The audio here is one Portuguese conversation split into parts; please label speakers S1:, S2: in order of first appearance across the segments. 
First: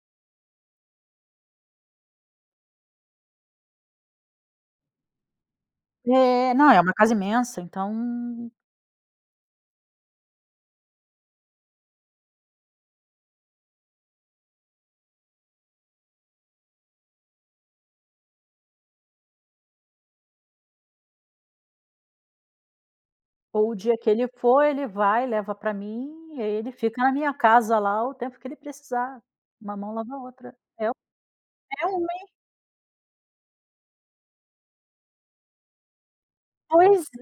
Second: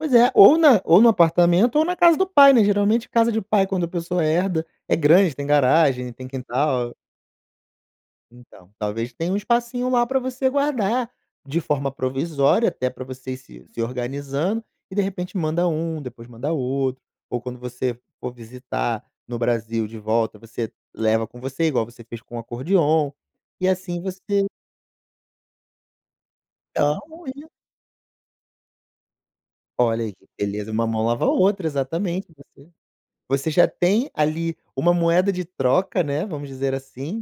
S1: Pois é, ou na ou no apartamento ou na casa do pai, né. Geralmente casa de pai quando a pessoa herda é grande, tem garagem, tem
S2: É, não, é uma
S1: quintal.
S2: casa imensa, então.
S1: Então, talvez tenha um espacinho lá pra você guardar de forma provisória, até pra você ir se se organizando e de repente manda um, depois manda outro. Ou quando você for visitar no Brasil de volta você leva com você, igual você fez com o acordeão e
S2: Ou o dia
S1: assim
S2: que ele
S1: você
S2: for ele vai leva pra mim e aí ele fica na minha
S1: [unintelligible]
S2: casa lá o tempo que ele precisar, uma mão
S1: Olha
S2: lava
S1: aí
S2: na
S1: que
S2: outra.
S1: beleza,
S2: É,
S1: uma
S2: é o
S1: mão lava a outra, exatamente.
S2: [unintelligible]
S1: E você, você já tem ali uma moeda de troca, né, vamos dizer
S2: Pois
S1: assim.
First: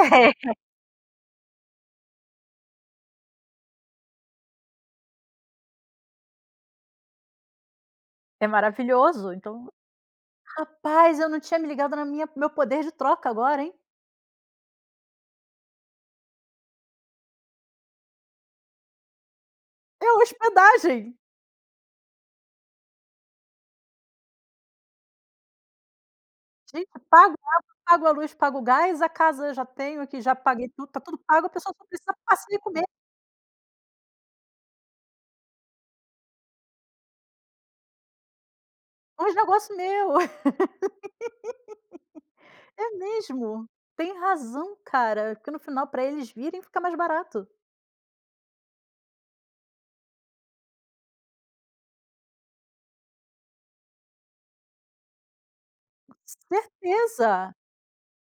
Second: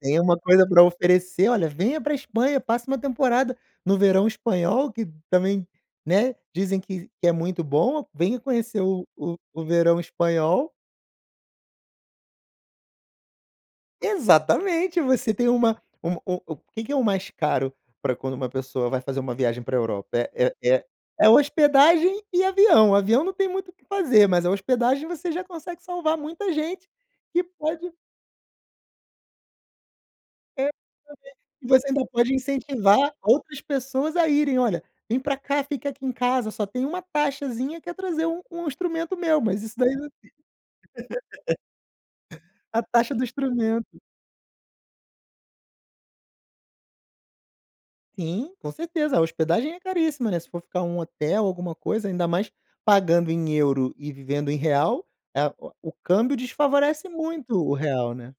S1: Tem uma coisa pra oferecer, "Olha, venha pra Espanha, passa uma temporada no verão espanhol que também, né, dizem que que é muito bom, venha
S2: É
S1: conhecer o
S2: maravilhoso
S1: o o
S2: então
S1: verão espanhol".
S2: rapaz, eu não tinha me ligado na minha no meu poder de troca agora, hein?
S1: Exatamente, você tem uma um u u o que que é o mais caro pra quando uma pessoa vai fazer uma viagem pra
S2: É
S1: Europa? É a é a é a
S2: hospedagem.
S1: é a hospedagem e avião. Avião não tem muito o que fazer, mas a hospedagem você já consegue salvar muita
S2: Gente,
S1: gente
S2: pago
S1: que
S2: água,
S1: pode
S2: pago a luz, pago o gás, a casa eu já tenho aqui, já paguei tudo, tá tudo pago, a
S1: [unintelligible] e
S2: pessoa só
S1: você ainda
S2: precisa
S1: pode
S2: passe e comer.
S1: incentivar outras pessoas a irem, "Olha, vem pra cá fica aqui em casa só tem uma taxazinha que é trazer um um instrumento
S2: Uns
S1: meu", mas
S2: negócio
S1: isso daí [unintelligible]
S2: meu.
S1: A
S2: É
S1: taxa do
S2: mesmo,
S1: instrumento.
S2: tem razão, cara, porque no final pra eles virem fica mais barato.
S1: Sim, com certeza, a hospedagem é caríssima, né. Se for ficar um hotel, alguma coisa, ainda mais pagando em euro e vivendo em real, é o o câmbio desfavorece
S2: Certeza.
S1: muito o real, né.